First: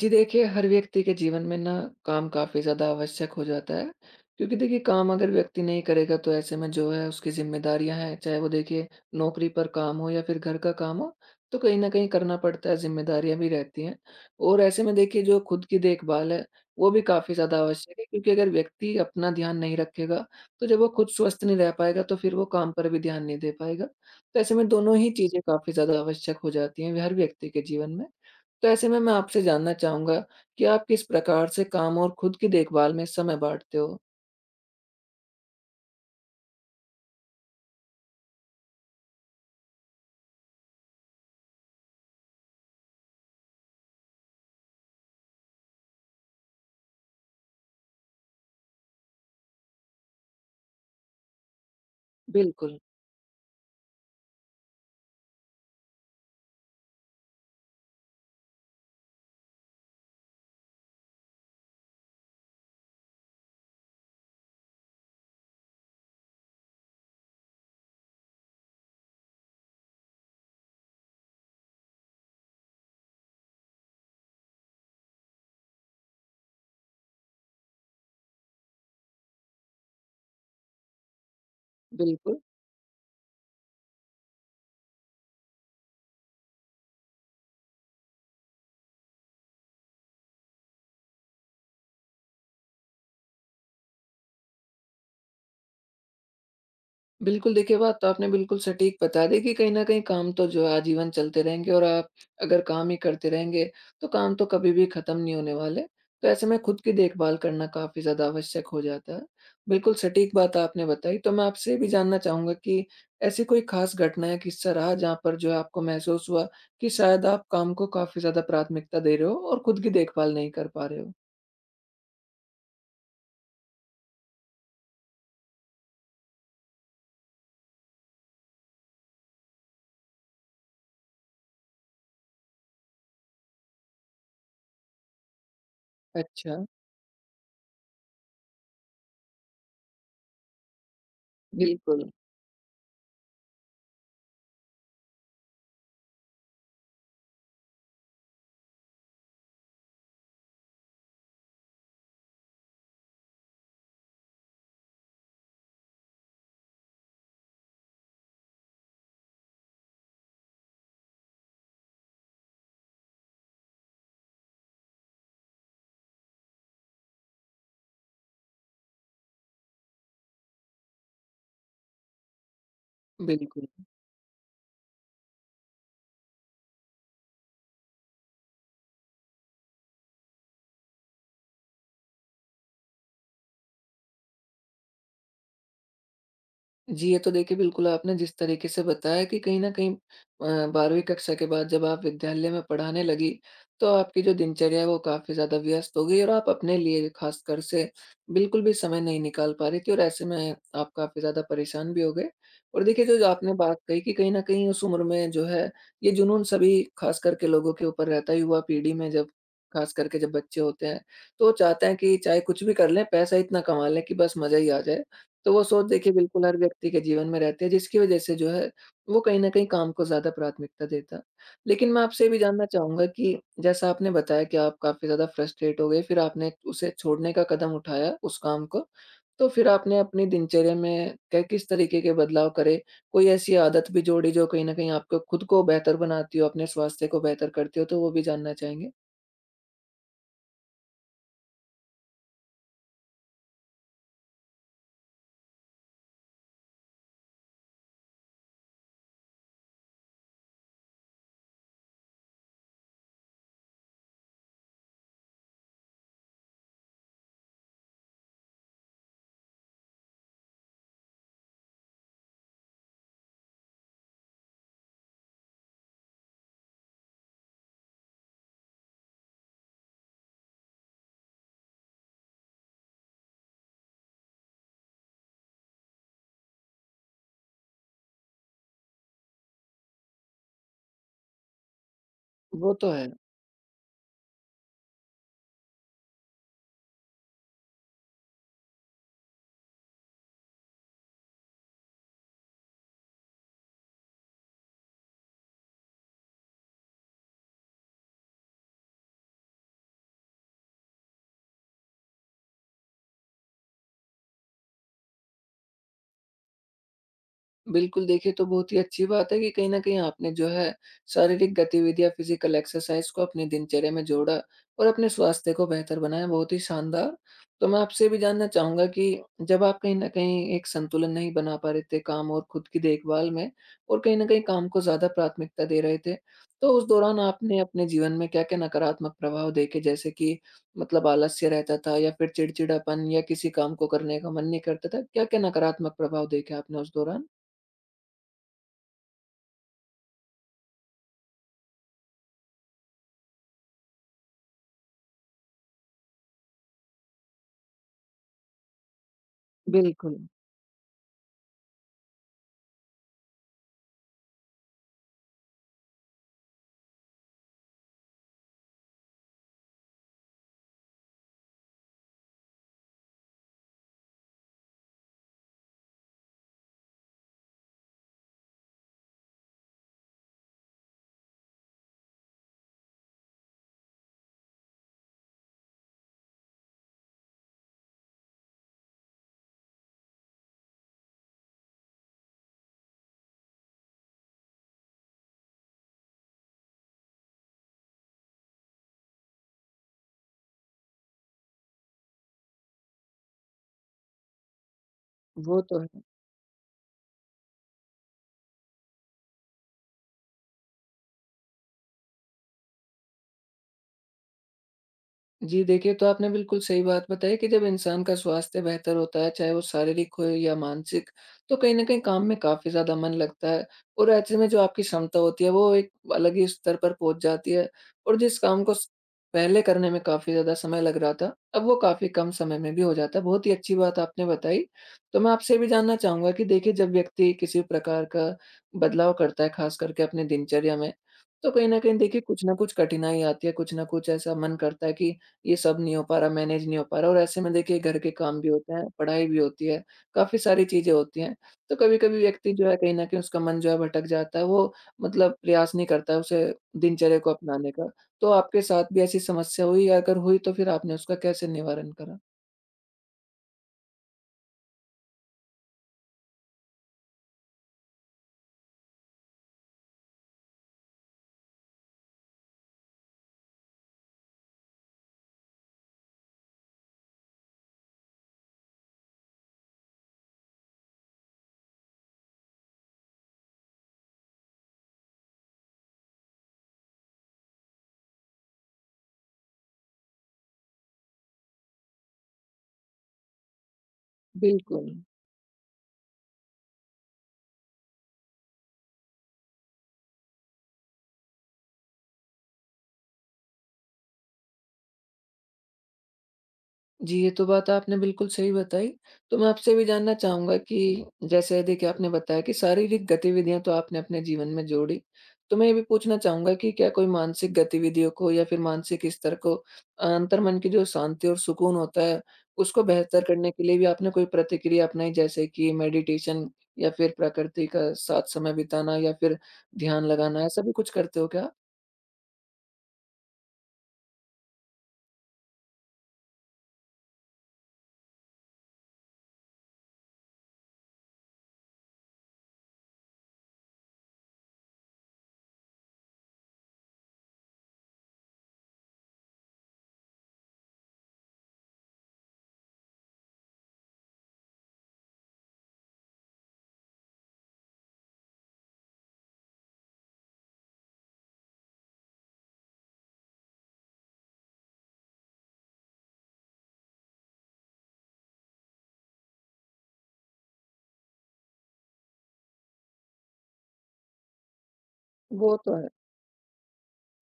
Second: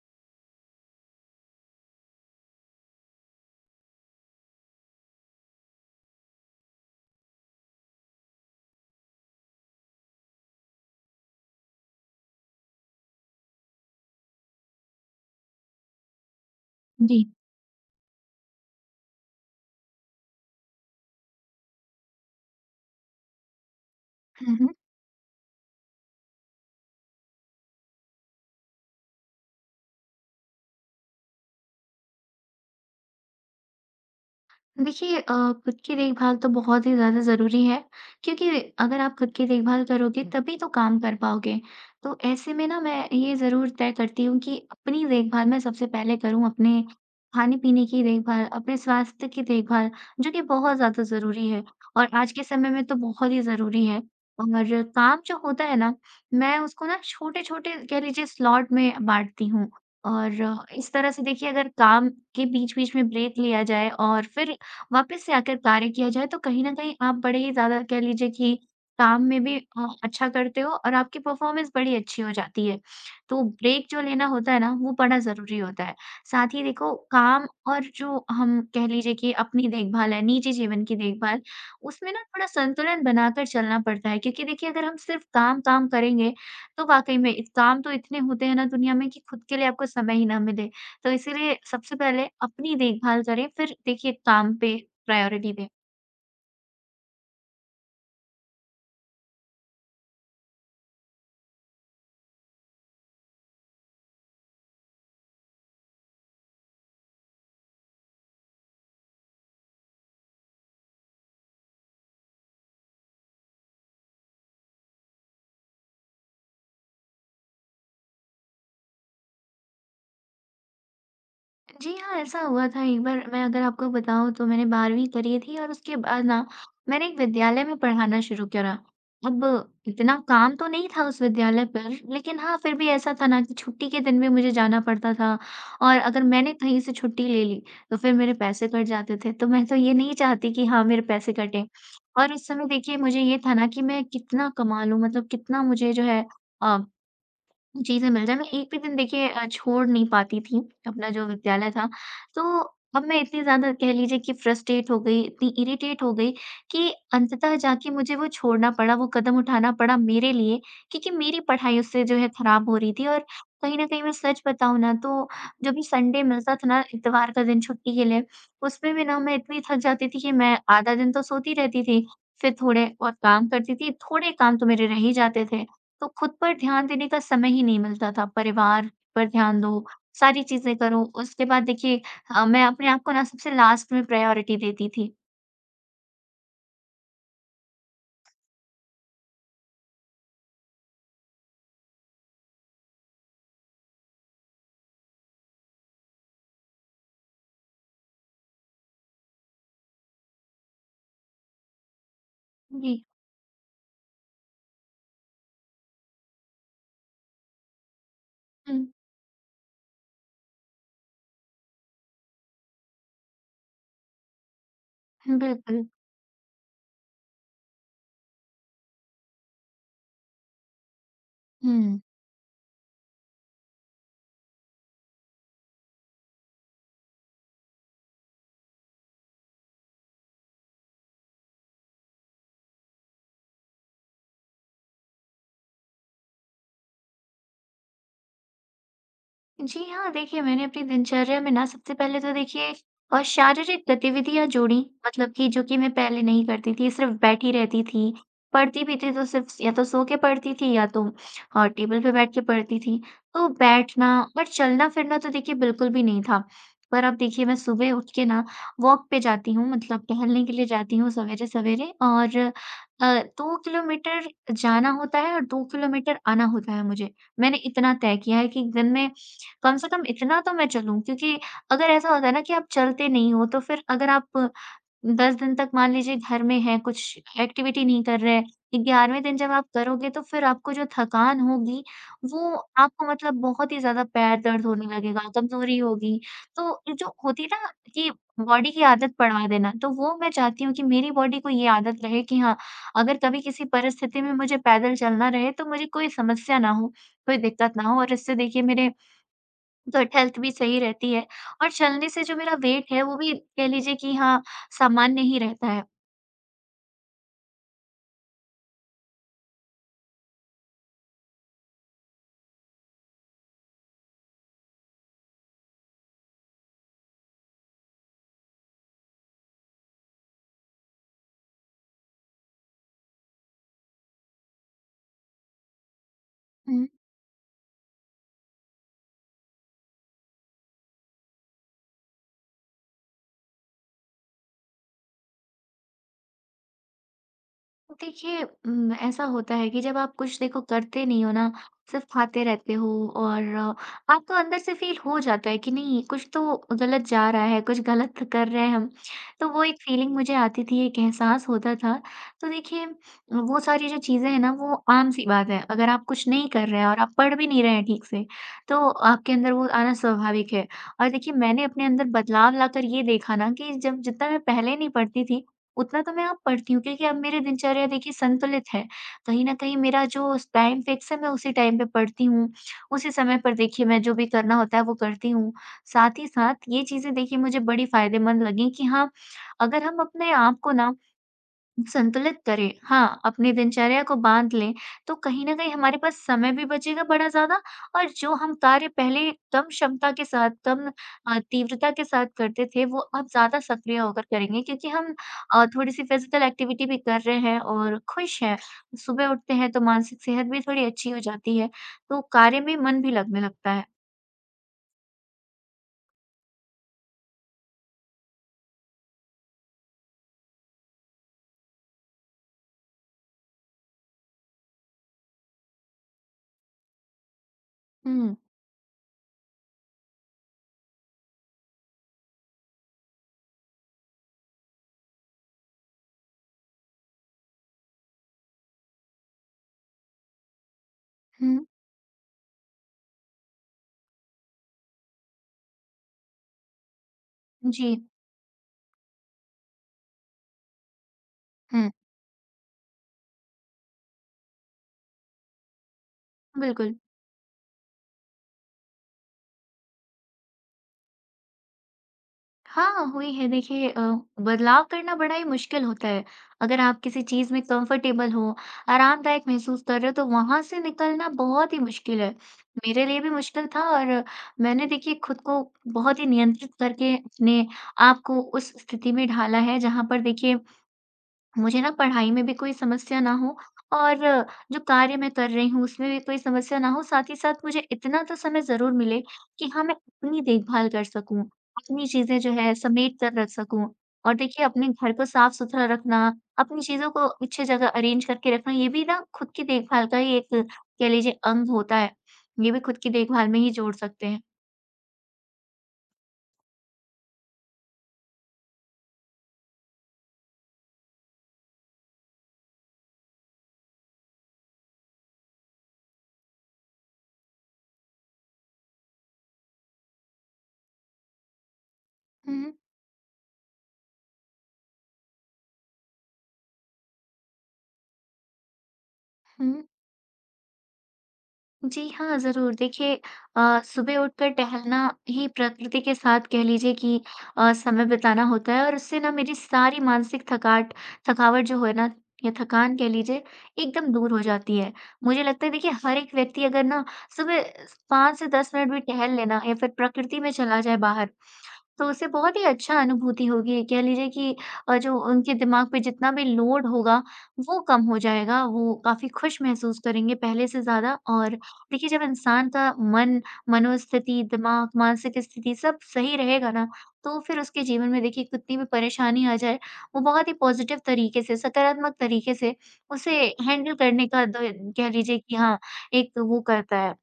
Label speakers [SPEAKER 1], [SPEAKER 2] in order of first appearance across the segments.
[SPEAKER 1] जी देखिए, हर व्यक्ति के जीवन में ना काम काफ़ी ज़्यादा आवश्यक हो जाता है, क्योंकि देखिए काम अगर व्यक्ति नहीं करेगा तो ऐसे में जो है उसकी ज़िम्मेदारियाँ हैं, चाहे वो देखिए नौकरी पर काम हो या फिर घर का काम हो, तो कहीं न कहीं करना पड़ता है, ज़िम्मेदारियाँ भी रहती हैं। और ऐसे में देखिए जो खुद की देखभाल है, वो भी
[SPEAKER 2] जी।
[SPEAKER 1] काफ़ी ज़्यादा आवश्यक है क्योंकि अगर व्यक्ति अपना ध्यान नहीं रखेगा, तो जब वो खुद स्वस्थ नहीं रह पाएगा तो फिर वो काम पर भी ध्यान नहीं दे पाएगा। तो ऐसे में
[SPEAKER 2] हुँ,
[SPEAKER 1] दोनों ही चीज़ें काफ़ी ज़्यादा आवश्यक हो जाती हैं हर व्यक्ति के जीवन में। तो ऐसे में मैं आपसे जानना चाहूँगा कि आप किस प्रकार से काम और खुद की देखभाल में समय बाँटते हो?
[SPEAKER 2] देखिए, खुद की देखभाल तो बहुत ही ज़्यादा ज़रूरी है, क्योंकि अगर आप खुद की देखभाल करोगे तभी तो काम कर पाओगे। तो ऐसे में ना मैं ये ज़रूर तय करती हूँ कि अपनी देखभाल मैं सबसे पहले करूँ, अपने खाने-पीने की देखभाल, अपने स्वास्थ्य की देखभाल, जो कि बहुत ज़्यादा ज़रूरी है, और आज के समय
[SPEAKER 1] बिल्कुल,
[SPEAKER 2] में तो बहुत ही ज़रूरी है। और काम जो होता है ना, मैं उसको ना छोटे-छोटे, कह लीजिए, स्लॉट में बाँटती हूँ। और इस तरह से देखिए, अगर काम के बीच-बीच में ब्रेक लिया जाए और फिर वापस से आकर कार्य किया जाए, तो कहीं न कहीं आप बड़े ही ज़्यादा, कह लीजिए कि काम में भी अच्छा करते हो, और आपकी परफ़ॉर्मेंस बड़ी अच्छी हो जाती है। तो ब्रेक जो लेना होता है ना, वो बड़ा ज़रूरी होता है। साथ ही देखो, काम और जो हम, कह लीजिए कि अपनी देखभाल है, निजी जीवन की देखभाल, उसमें ना
[SPEAKER 1] बिल्कुल।
[SPEAKER 2] थोड़ा संतुलन बनाकर चलना पड़ता है, क्योंकि देखिए, अगर हम सिर्फ़ काम-काम करेंगे तो वाक़ई में इत काम तो इतने होते हैं ना दुनिया में, कि खुद के लिए आपको समय ही ना मिले। तो इसीलिए सबसे पहले अपनी देखभाल करें, फिर देखिए काम पे प्रायोरिटी दें।
[SPEAKER 1] बिल्कुल, देखिए बात तो आपने बिल्कुल सटीक बता दी कि कहीं न कहीं काम तो जो है आजीवन चलते रहेंगे और आप अगर काम ही करते रहेंगे, तो काम तो कभी भी खत्म नहीं होने वाले। तो ऐसे में खुद की देखभाल करना काफ़ी ज़्यादा आवश्यक हो जाता है। बिल्कुल सटीक बात आपने बताई, तो मैं आपसे ये भी जानना चाहूँगा कि ऐसी कोई खास घटना या किस्सा रहा जहाँ पर जो है आपको महसूस हुआ कि शायद आप काम को काफ़ी ज़्यादा प्राथमिकता दे रहे हो और खुद की देखभाल नहीं कर पा रहे हो?
[SPEAKER 2] जी हाँ, ऐसा हुआ था एक बार। मैं अगर आपको बताऊँ, तो मैंने 12वीं करी थी, और उसके बाद ना मैंने एक विद्यालय में पढ़ाना शुरू करा। अब इतना काम तो नहीं था उस विद्यालय पर, लेकिन हाँ, फिर भी ऐसा था ना कि छुट्टी के दिन भी मुझे जाना पड़ता था, और अगर मैंने
[SPEAKER 1] अच्छा,
[SPEAKER 2] कहीं से छुट्टी ले ली तो फिर मेरे पैसे कट जाते थे। तो मैं तो ये नहीं चाहती कि हाँ, मेरे पैसे कटें।
[SPEAKER 1] बिल्कुल।
[SPEAKER 2] और उस समय देखिए मुझे ये था ना कि मैं कितना कमा लूँ, मतलब कितना मुझे जो है, अ, चीज़ें मिल जाए। मैं एक भी दिन देखिए छोड़ नहीं पाती थी अपना जो विद्यालय था। तो अब मैं इतनी ज़्यादा, कह लीजिए कि फ्रस्ट्रेट हो गई, इतनी इरिटेट हो गई, कि अंततः जाके मुझे वो छोड़ना पड़ा, वो कदम उठाना पड़ा मेरे लिए, क्योंकि मेरी पढ़ाई उससे जो है खराब हो रही थी। और कहीं न कहीं, मैं सच बताऊँ ना, तो जब भी संडे मिलता था ना, इतवार का दिन छुट्टी के लिए, उसमें भी ना मैं इतनी थक जाती थी कि मैं आधा दिन तो सोती रहती थी। फिर थोड़े और काम
[SPEAKER 1] बिल्कुल।
[SPEAKER 2] करती थी, थोड़े काम तो मेरे रह ही जाते थे। तो खुद पर ध्यान देने का समय ही नहीं मिलता था। परिवार पर ध्यान दो, सारी चीज़ें करो, उसके बाद देखिए, मैं अपने आप को ना सबसे लास्ट में प्रायोरिटी देती थी।
[SPEAKER 1] जी, ये तो देखिए बिल्कुल आपने जिस तरीके से बताया कि कहीं न कहीं 12वीं कक्षा के बाद जब आप विद्यालय में पढ़ाने लगी, तो आपकी जो दिनचर्या है वो काफ़ी ज़्यादा व्यस्त हो गई और आप अपने लिए ख़ासकर से बिल्कुल भी समय नहीं निकाल पा रही थी और ऐसे में आप काफ़ी ज़्यादा परेशान भी हो गए। और
[SPEAKER 2] जी,
[SPEAKER 1] देखिए जो जो आपने बात कही कि कहीं न कहीं उस उम्र में जो है ये जुनून सभी ख़ास करके लोगों के ऊपर रहता है, युवा पीढ़ी में जब ख़ास करके जब बच्चे होते हैं, तो वो चाहते हैं कि चाहे कुछ भी कर लें, पैसा इतना कमा लें कि बस मज़ा ही आ जाए।
[SPEAKER 2] हुँ,
[SPEAKER 1] तो वो
[SPEAKER 2] बिल्कुल।
[SPEAKER 1] सोच देखिए बिल्कुल हर व्यक्ति के जीवन में रहती है जिसकी वजह से जो है वो कहीं न कहीं काम को ज़्यादा प्राथमिकता देता है। लेकिन
[SPEAKER 2] हुँ।
[SPEAKER 1] मैं आपसे ये भी जानना चाहूँगा कि जैसा आपने बताया कि आप काफ़ी ज़्यादा फ्रस्ट्रेट हो गए, फिर आपने उसे छोड़ने का कदम उठाया उस काम को। तो फिर आपने अपनी दिनचर्या में कै किस तरीके के बदलाव करे? कोई ऐसी आदत भी जोड़ी जो कहीं न कहीं आपको खुद को बेहतर बनाती हो, अपने स्वास्थ्य को बेहतर करती हो? तो वो भी जानना चाहेंगे।
[SPEAKER 2] जी हाँ, देखिए मैंने अपनी दिनचर्या में ना सबसे पहले तो देखिए शारीरिक गतिविधियाँ जोड़ी, मतलब कि जो कि मैं पहले नहीं करती थी, सिर्फ़ बैठी रहती थी। पढ़ती भी थी तो सिर्फ़ या तो सो के पढ़ती थी, या तो टेबल पे बैठ के पढ़ती थी। तो बैठना और चलना-फिरना तो देखिए बिल्कुल भी नहीं था। पर अब देखिए मैं सुबह उठ के ना वॉक पे जाती हूँ, मतलब टहलने के लिए जाती हूँ सवेरे-सवेरे। और अ, 2 किलोमीटर जाना होता है और 2 किलोमीटर आना होता है मुझे। मैंने इतना तय किया है कि दिन में कम से कम इतना तो मैं चलूँ, क्योंकि अगर ऐसा होता है ना कि आप चलते नहीं हो, तो फिर अगर आप 10 दिन तक मान लीजिए घर में हैं, कुछ एक्टिविटी नहीं कर रहे, 11वें दिन जब आप करोगे तो फिर आपको जो थकान होगी, वो
[SPEAKER 1] वो तो
[SPEAKER 2] आपको,
[SPEAKER 1] है।
[SPEAKER 2] मतलब बहुत ही ज़्यादा पैर दर्द होने लगेगा, कमज़ोरी होगी। तो ये जो होती है ना कि बॉडी की आदत पड़वा देना, तो वो मैं चाहती हूँ कि मेरी बॉडी को ये आदत रहे कि हाँ, अगर कभी किसी परिस्थिति में मुझे पैदल चलना रहे तो मुझे कोई समस्या ना हो, कोई दिक्कत ना हो। और इससे देखिए मेरे तो हेल्थ भी सही रहती है, और चलने से जो मेरा वेट है वो भी, कह लीजिए कि हाँ, सामान्य ही रहता है।
[SPEAKER 1] बिल्कुल, देखिए तो बहुत ही अच्छी बात है कि कहीं न कहीं आपने जो है शारीरिक गतिविधियाँ, फ़िज़िकल एक्सरसाइज़ को अपनी दिनचर्या में जोड़ा और अपने स्वास्थ्य को बेहतर बनाया, बहुत ही शानदार। तो मैं आपसे ये भी जानना चाहूँगा कि जब आप कहीं न कहीं एक संतुलन नहीं बना पा रहे थे काम और खुद की देखभाल में और कहीं न कहीं काम को ज़्यादा प्राथमिकता दे रहे थे, तो उस दौरान आपने अपने जीवन में क्या-क्या नकारात्मक प्रभाव देखे? जैसे कि मतलब आलस्य रहता था या फिर चिड़चिड़ापन या किसी काम को करने का मन नहीं करता था, क्या-क्या नकारात्मक प्रभाव देखे आपने उस दौरान?
[SPEAKER 2] तो देखिए, ऐसा होता है कि जब आप कुछ, देखो, करते नहीं हो ना, सिर्फ़ खाते रहते हो, और आपको अंदर से फ़ील हो जाता है कि नहीं, कुछ तो गलत जा रहा है, कुछ गलत कर रहे हैं हम। तो वो एक फ़ीलिंग
[SPEAKER 1] बिल्कुल,
[SPEAKER 2] मुझे आती थी, एक एहसास होता था। तो देखिए, वो सारी जो चीज़ें हैं ना, वो आम-सी बात है। अगर आप कुछ नहीं कर रहे हैं और आप पढ़ भी नहीं रहे हैं ठीक से, तो आपके अंदर वो आना स्वाभाविक है। और देखिए मैंने अपने अंदर बदलाव लाकर ये देखा ना कि जब, जितना मैं पहले नहीं पढ़ती थी, उतना तो मैं अब पढ़ती हूँ, क्योंकि अब मेरी दिनचर्या देखिए संतुलित है। कहीं न कहीं मेरा जो स टाइम फिक्स है, मैं उसी टाइम पे पढ़ती हूँ। उसी समय पर देखिए मैं जो भी करना होता है वो करती हूँ। साथ ही साथ ये चीज़ें देखिए मुझे बड़ी फ़ायदेमंद लगी, कि हाँ, अगर हम अपने आप को ना संतुलित करें। हाँ, अपनी दिनचर्या को बाँध लें, तो कहीं न कहीं हमारे पास समय भी बचेगा बड़ा ज़्यादा, और जो हम कार्य पहले कम क्षमता के साथ, कम तीव्रता के साथ करते थे, वो अब ज़्यादा सक्रिय होकर करेंगे, क्योंकि हम
[SPEAKER 1] वो तो है।
[SPEAKER 2] थोड़ी-सी फिज़िकल एक्टिविटी भी कर रहे हैं, और खुश हैं। सुबह उठते हैं तो मानसिक सेहत भी थोड़ी अच्छी हो जाती है, तो कार्य में मन भी लगने लगता है।
[SPEAKER 1] जी देखिए, तो आपने बिल्कुल सही बात बताई कि जब इंसान का स्वास्थ्य बेहतर होता है, चाहे वो शारीरिक हो या मानसिक, तो कहीं न कहीं काम में काफ़ी ज़्यादा मन लगता है और ऐसे में जो आपकी क्षमता होती है, वो एक अलग ही स्तर पर पहुँच जाती है और
[SPEAKER 2] हुँ।
[SPEAKER 1] जिस काम को स पहले करने में काफ़ी ज़्यादा समय लग रहा था, अब वो काफ़ी कम समय में भी हो जाता है। बहुत ही अच्छी बात आपने बताई। तो मैं आपसे ये भी जानना चाहूँगा कि देखिए, जब व्यक्ति किसी प्रकार का बदलाव करता है, ख़ास करके अपनी दिनचर्या में, तो
[SPEAKER 2] हुँ।
[SPEAKER 1] कहीं न कहीं देखिए, कुछ ना कुछ कठिनाई आती है, कुछ ना कुछ ऐसा मन करता है कि ये सब नहीं हो पा रहा, मैनेज नहीं हो पा रहा और ऐसे में देखिए
[SPEAKER 2] जी।
[SPEAKER 1] घर के काम भी होते हैं, पढ़ाई भी होती है, काफ़ी सारी चीज़ें होती हैं। तो
[SPEAKER 2] हुँ,
[SPEAKER 1] कभी-कभी व्यक्ति जो है कहीं न कहीं उसका मन जो है भटक जाता है, वो मतलब प्रयास नहीं करता है उसे
[SPEAKER 2] बिल्कुल।
[SPEAKER 1] दिनचर्या को अपनाने का। तो आपके साथ भी ऐसी समस्या हुई? या अगर हुई तो फिर आपने उसका कैसे निवारण करा?
[SPEAKER 2] हाँ, हुई है। देखिए, बदलाव करना बड़ा ही मुश्किल होता है। अगर आप किसी चीज़ में कंफर्टेबल हो, आरामदायक महसूस कर रहे हो, तो वहाँ से निकलना बहुत ही मुश्किल है। मेरे लिए भी मुश्किल था। और मैंने देखिए खुद को बहुत ही नियंत्रित करके अपने आप को उस स्थिति में ढाला है, जहाँ पर देखिए मुझे ना पढ़ाई में भी कोई समस्या ना हो, और जो कार्य मैं कर रही हूँ उसमें भी कोई समस्या ना हो। साथ ही साथ मुझे इतना तो समय ज़रूर मिले कि हाँ, मैं अपनी देखभाल कर सकूँ, अपनी चीज़ें जो है समेट कर रख सकूँ। और देखिए अपने
[SPEAKER 1] बिल्कुल।
[SPEAKER 2] घर को साफ-सुथरा रखना, अपनी चीज़ों को अच्छी जगह अरेंज करके रखना, ये भी ना खुद की देखभाल का ही एक, कह लीजिए, अंग होता है। ये भी खुद की देखभाल में ही जोड़ सकते हैं।
[SPEAKER 1] जी, ये तो बात आपने बिल्कुल सही बताई। तो मैं आपसे भी जानना चाहूँगा कि जैसे देखिए आपने बताया कि शारीरिक गतिविधियाँ तो आपने अपने जीवन में जोड़ी। तो मैं ये भी पूछना चाहूँगा कि क्या कोई मानसिक गतिविधियों को या फिर मानसिक स्तर को अंतर्मन की जो शांति और सुकून होता है,
[SPEAKER 2] हुँ,
[SPEAKER 1] उसको बेहतर करने के लिए भी आपने कोई प्रतिक्रिया अपनाई जैसे कि मेडिटेशन या फिर प्रकृति का साथ समय बिताना या फिर
[SPEAKER 2] हुँ।
[SPEAKER 1] ध्यान लगाना, ऐसा भी कुछ करते हो क्या?
[SPEAKER 2] जी हाँ, ज़रूर। देखिए सुबह उठकर टहलना ही प्रकृति के साथ, कह लीजिए कि समय बिताना होता है, और उससे ना मेरी सारी मानसिक थकाट थकावट जो है ना, या थकान, कह लीजिए, एकदम दूर हो जाती है। मुझे लगता है देखिए हर एक व्यक्ति अगर ना सुबह 5 से 10 मिनट भी टहल लेना या फिर प्रकृति में चला जाए बाहर, तो उसे बहुत ही अच्छा अनुभूति होगी। कह लीजिए कि जो उनके दिमाग पे जितना भी लोड होगा, वो कम हो जाएगा। वो काफ़ी खुश महसूस करेंगे पहले से ज़्यादा। और देखिए जब इंसान का मन, मनोस्थिति, दिमाग, मानसिक स्थिति सब सही रहेगा ना, तो फिर उसके जीवन में देखिए कितनी भी परेशानी आ जाए, वो बहुत ही पॉज़िटिव तरीके से, सकारात्मक तरीके से उसे हैंडल करने का, द कह लीजिए कि
[SPEAKER 1] वो तो
[SPEAKER 2] हाँ,
[SPEAKER 1] है।
[SPEAKER 2] एक वो करता है।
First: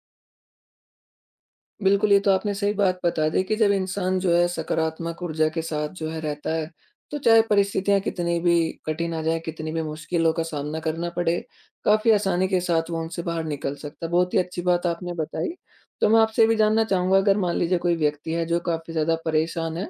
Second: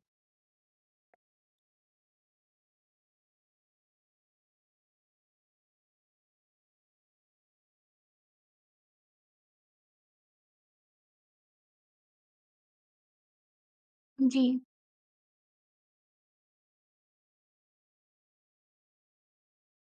[SPEAKER 1] बिल्कुल, ये तो आपने सही बात बता दी कि जब इंसान जो है सकारात्मक ऊर्जा के साथ जो है रहता है, तो चाहे परिस्थितियाँ कितनी भी कठिन आ जाएँ, कितनी भी मुश्किलों का सामना करना पड़े, काफ़ी आसानी के साथ वो उनसे बाहर निकल सकता है। बहुत ही
[SPEAKER 2] जी।
[SPEAKER 1] अच्छी बात आपने बताई। तो मैं आपसे ये भी जानना चाहूँगा अगर मान लीजिए कोई व्यक्ति है जो काफ़ी ज़्यादा परेशान है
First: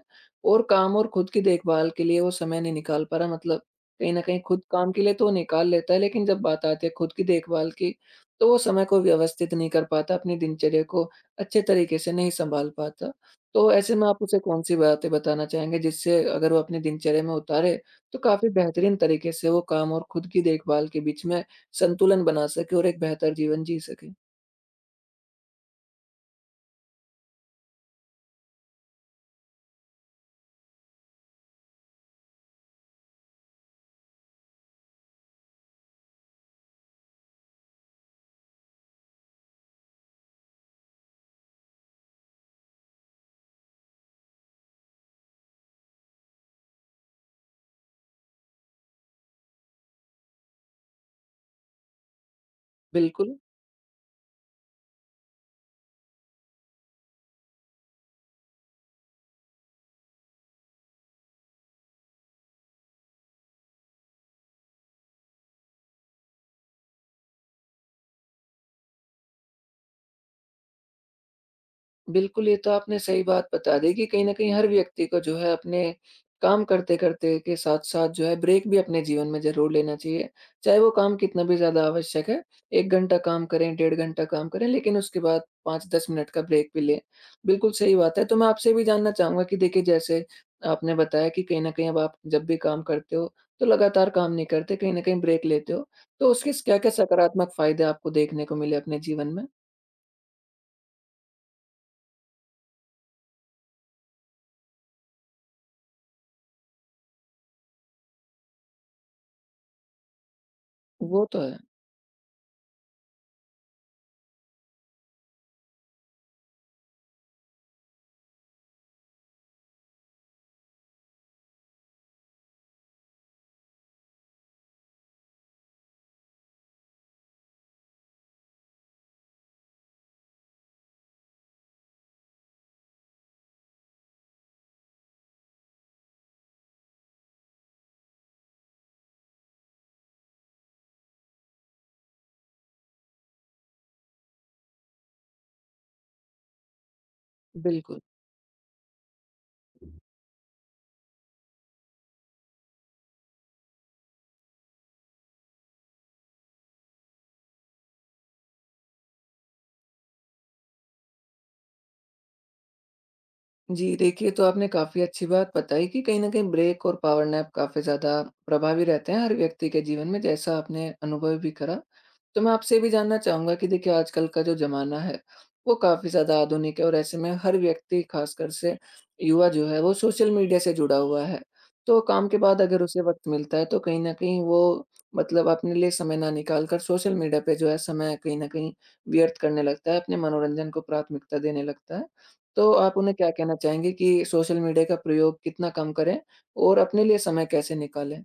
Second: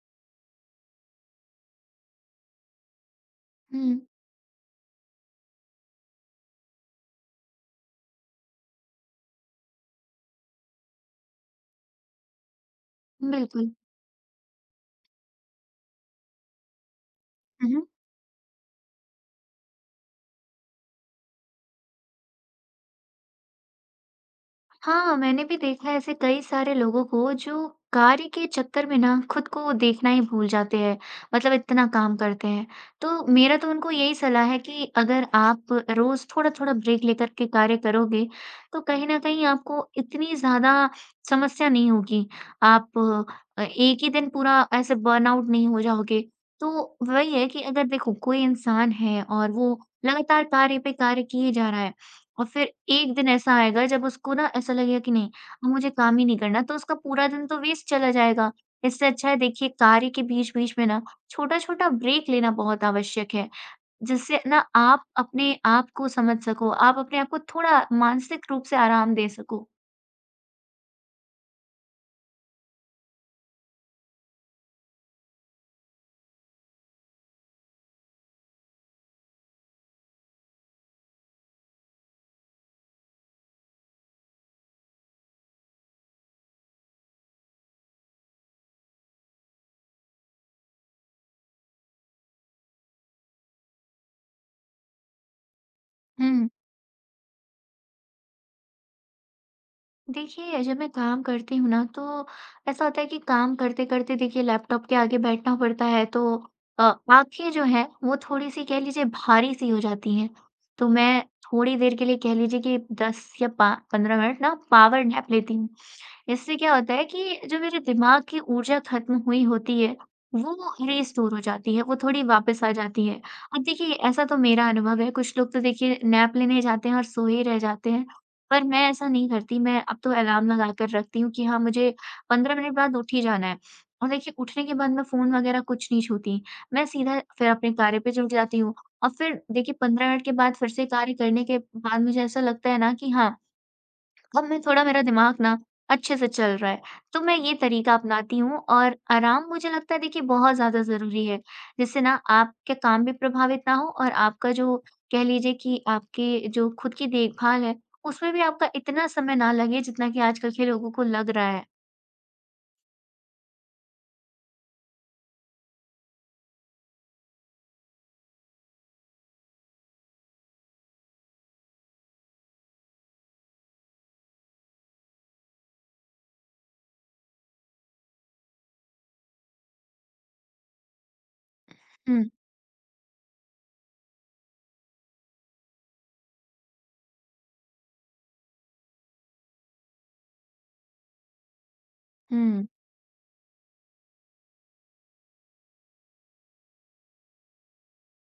[SPEAKER 1] और काम और खुद की देखभाल के लिए वो समय नहीं निकाल पा रहा मतलब
[SPEAKER 2] हुँ,
[SPEAKER 1] कहीं न कहीं खुद काम के लिए तो वो निकाल लेता है, लेकिन जब बात आती है खुद की देखभाल की, तो वो समय को व्यवस्थित नहीं कर पाता, अपनी दिनचर्या को अच्छे तरीके से नहीं सँभाल पाता।
[SPEAKER 2] बिल्कुल।
[SPEAKER 1] तो ऐसे में आप उसे कौन-सी बातें बताना चाहेंगे जिससे अगर वो अपनी दिनचर्या में
[SPEAKER 2] हुँ,
[SPEAKER 1] उतारे,
[SPEAKER 2] हुँ।
[SPEAKER 1] तो काफ़ी बेहतरीन तरीके से वो काम और खुद की देखभाल के बीच में संतुलन बना सके और एक बेहतर जीवन जी सके?
[SPEAKER 2] हाँ, मैंने भी देखा है ऐसे कई सारे लोगों को जो कार्य के चक्कर में ना खुद को देखना ही भूल जाते हैं। मतलब इतना काम करते हैं। तो मेरा तो उनको यही सलाह है कि अगर आप रोज़ थोड़ा-थोड़ा ब्रेक लेकर के कार्य करोगे, तो कहीं न कहीं आपको इतनी ज़्यादा समस्या नहीं होगी। आप एक ही दिन पूरा ऐसे बर्नआउट नहीं हो जाओगे। तो वही है कि अगर, देखो, कोई इंसान है और वो लगातार कार्य पे कार्य किए जा रहा है, और फिर एक दिन
[SPEAKER 1] बिल्कुल।
[SPEAKER 2] ऐसा आएगा जब उसको ना ऐसा लगेगा कि नहीं, अब मुझे काम ही नहीं करना, तो उसका पूरा दिन तो वेस्ट चला जाएगा। इससे अच्छा है देखिए कार्य के बीच-बीच में ना छोटा-छोटा ब्रेक लेना बहुत आवश्यक है, जिससे ना आप अपने आप को समझ सको, आप अपने आप को थोड़ा मानसिक रूप से आराम दे सको।
[SPEAKER 1] बिल्कुल, ये तो आपने सही बात बता दी कि कहीं न कहीं हर व्यक्ति को जो है अपने काम करते-करते के साथ-साथ जो है ब्रेक भी अपने जीवन में ज़रूर लेना चाहिए। चाहे वो काम कितना भी ज़्यादा आवश्यक है, 1 घंटा काम करें, 1.5 घंटा काम करें, लेकिन उसके बाद 5-10 मिनट का ब्रेक भी लें। बिल्कुल सही बात है, तो मैं आपसे भी जानना चाहूँगा कि देखिए जैसे आपने बताया कि कहीं न कहीं अब आप जब भी काम करते हो, तो लगातार काम नहीं करते, कहीं न कहीं ब्रेक लेते हो, तो
[SPEAKER 2] हुँ।
[SPEAKER 1] उसके स क्या-क्या सकारात्मक फ़ायदे आपको देखने को मिले अपने जीवन में?
[SPEAKER 2] देखिए, जब मैं काम करती हूँ ना, तो ऐसा होता है कि काम करते-करते देखिए लैपटॉप के आगे बैठना पड़ता है, तो अ, आँखें जो हैं, वो थोड़ी-सी, कह लीजिए, भारी-सी हो जाती हैं। तो मैं
[SPEAKER 1] वो तो है।
[SPEAKER 2] थोड़ी देर के लिए, कह लीजिए कि 10 या पा 15 मिनट ना पावर नैप लेती हूँ। इससे क्या होता है कि जो मेरे दिमाग की ऊर्जा खत्म हुई होती है, वो रिस्टोर हो जाती है, वो थोड़ी वापस आ जाती है। अब देखिए ऐसा तो मेरा अनुभव है, कुछ लोग तो देखिए नैप लेने जाते हैं और सोए रह जाते हैं, पर मैं ऐसा नहीं करती। मैं अब तो अलार्म लगा कर रखती हूँ कि हाँ, मुझे 15 मिनट बाद उठ ही जाना है। और देखिए उठने के बाद मैं फ़ोन वगैरह कुछ नहीं छूती। मैं सीधा फिर अपने कार्य पे जुट जाती हूँ। और फिर देखिए 15 मिनट के बाद फिर से कार्य करने के बाद मुझे ऐसा लगता है ना कि हाँ, अब मैं थोड़ा, मेरा दिमाग ना अच्छे से चल रहा है, तो मैं ये तरीका
[SPEAKER 1] बिल्कुल।
[SPEAKER 2] अपनाती हूँ। और आराम, मुझे लगता है देखिए, बहुत ज़्यादा ज़रूरी है, जिससे ना आपके काम भी प्रभावित ना हो, और आपका जो, कह लीजिए कि आपकी जो खुद की देखभाल है, उसमें भी आपका इतना समय ना लगे जितना कि आजकल के लोगों को लग रहा है।
[SPEAKER 1] जी, देखिए तो आपने काफ़ी अच्छी बात बताई कि कहीं न कहीं ब्रेक और पावर नैप काफ़ी ज़्यादा प्रभावी रहते हैं हर व्यक्ति के जीवन में, जैसा आपने अनुभव भी करा। तो मैं आपसे ये भी जानना चाहूँगा कि देखिए आजकल का जो ज़माना है, वो काफ़ी ज़्यादा आधुनिक है और ऐसे में हर व्यक्ति ख़ासकर से युवा जो है वो सोशल मीडिया से जुड़ा हुआ है। तो काम
[SPEAKER 2] हुँ,
[SPEAKER 1] के बाद अगर उसे वक़्त मिलता है तो कहीं न कहीं वो मतलब अपने लिए समय ना निकाल कर सोशल मीडिया पे जो है समय कहीं न कहीं व्यर्थ करने लगता है, अपने मनोरंजन को प्राथमिकता देने लगता है।
[SPEAKER 2] हुँ।
[SPEAKER 1] तो आप उन्हें क्या कहना चाहेंगे कि सोशल मीडिया का प्रयोग कितना कम करें और अपने लिए समय कैसे निकालें?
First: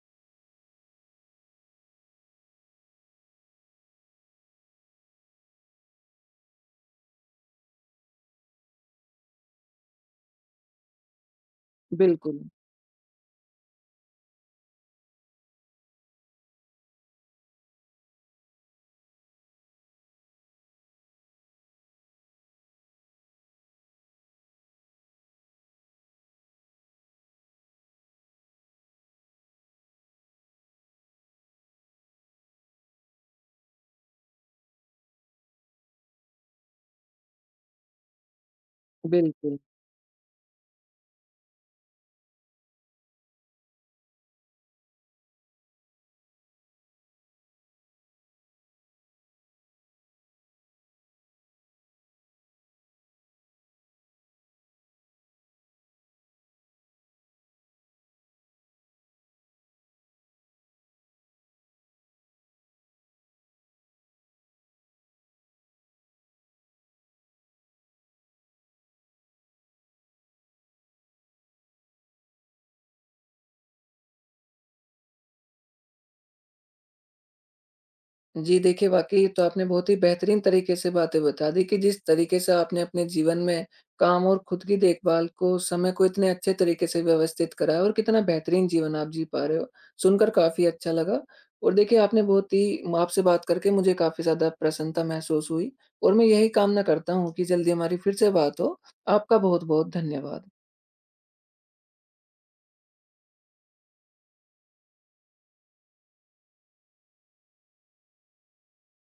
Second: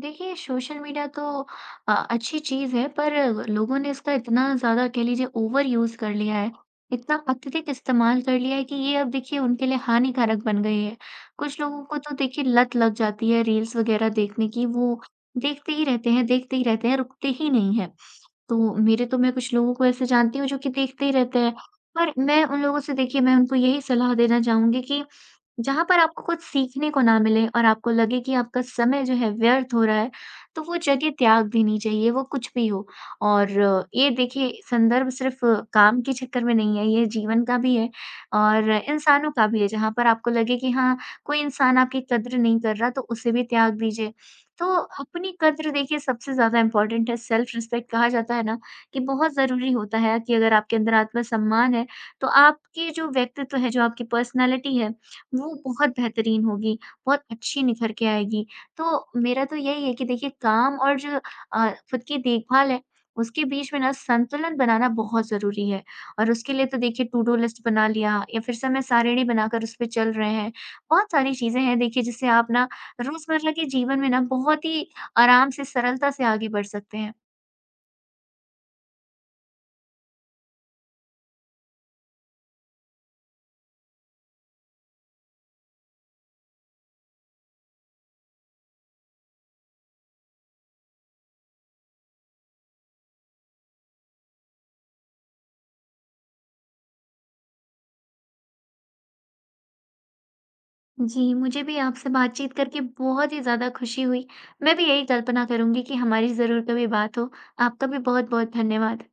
[SPEAKER 2] देखिए सोशल मीडिया तो अच्छी चीज़ है, पर लोगों ने इसका इतना ज़्यादा, कह लीजिए, ओवर यूज़ कर लिया है, इतना अत्यधिक इस्तेमाल कर लिया है, कि ये अब देखिए उनके लिए हानिकारक बन गई है। कुछ लोगों को तो
[SPEAKER 1] बिल्कुल,
[SPEAKER 2] देखिए लत लग जाती है रील्स वगैरह देखने की, वो देखते ही रहते हैं, देखते ही रहते हैं, रुकते ही नहीं हैं। तो मेरे तो, मैं कुछ लोगों को ऐसे जानती हूँ जो कि देखते ही रहते हैं, पर मैं उन लोगों से, देखिए, मैं उनको यही सलाह देना चाहूँगी कि जहाँ पर आपको कुछ सीखने को ना मिले और आपको लगे कि आपका समय जो है व्यर्थ हो रहा है, तो वो जगह त्याग देनी चाहिए, वो कुछ भी हो। और ये देखिए संदर्भ सिर्फ़ काम के चक्कर में नहीं है, ये जीवन का भी है, और इंसानों का
[SPEAKER 1] बिल्कुल।
[SPEAKER 2] भी है, जहाँ पर आपको लगे कि हाँ, कोई इंसान आपकी कद्र नहीं कर रहा, तो उसे भी त्याग दीजिए। तो अपनी कद्र देखिए सबसे ज़्यादा इम्पोर्टेंट है, सेल्फ़ रिस्पेक्ट कहा जाता है ना कि बहुत ज़रूरी होता है, कि अगर आपके अंदर आत्मसम्मान है, तो आपकी जो व्यक्तित्व है, जो आपकी पर्सनैलिटी है, वो बहुत बेहतरीन होगी, बहुत अच्छी निखर के आएगी। तो मेरा तो यही है कि देखिए काम और जो खुद की देखभाल है, उसके बीच में ना संतुलन बनाना बहुत ज़रूरी है। और उसके लिए तो देखिए टू डू लिस्ट बना लिया, या फिर समय सारिणी बनाकर उस पे चल रहे हैं। बहुत सारी चीज़ें हैं देखिए जिससे आप ना रोज़मर्रा के जीवन में ना बहुत ही आराम से, सरलता से आगे बढ़ सकते हैं।
[SPEAKER 1] जी देखिए, वाक़ई तो आपने बहुत ही बेहतरीन तरीके से बातें बता दी कि जिस तरीके से आपने अपने जीवन में काम और खुद की देखभाल को, समय को इतने अच्छे तरीके से व्यवस्थित करा है और कितना बेहतरीन जीवन आप जी पा रहे हो, सुनकर काफ़ी अच्छा लगा। और देखिए आपने बहुत ही म आपसे बात करके मुझे काफ़ी ज़्यादा प्रसन्नता महसूस हुई और मैं यही कामना करता हूँ कि जल्दी हमारी फिर से बात हो। आपका बहुत-बहुत धन्यवाद।
[SPEAKER 2] जी, मुझे भी आपसे बातचीत करके बहुत ही ज़्यादा खुशी हुई। मैं भी यही कल्पना करूँगी कि हमारी ज़रूर कभी बात हो। आपका भी बहुत-बहुत धन्यवाद।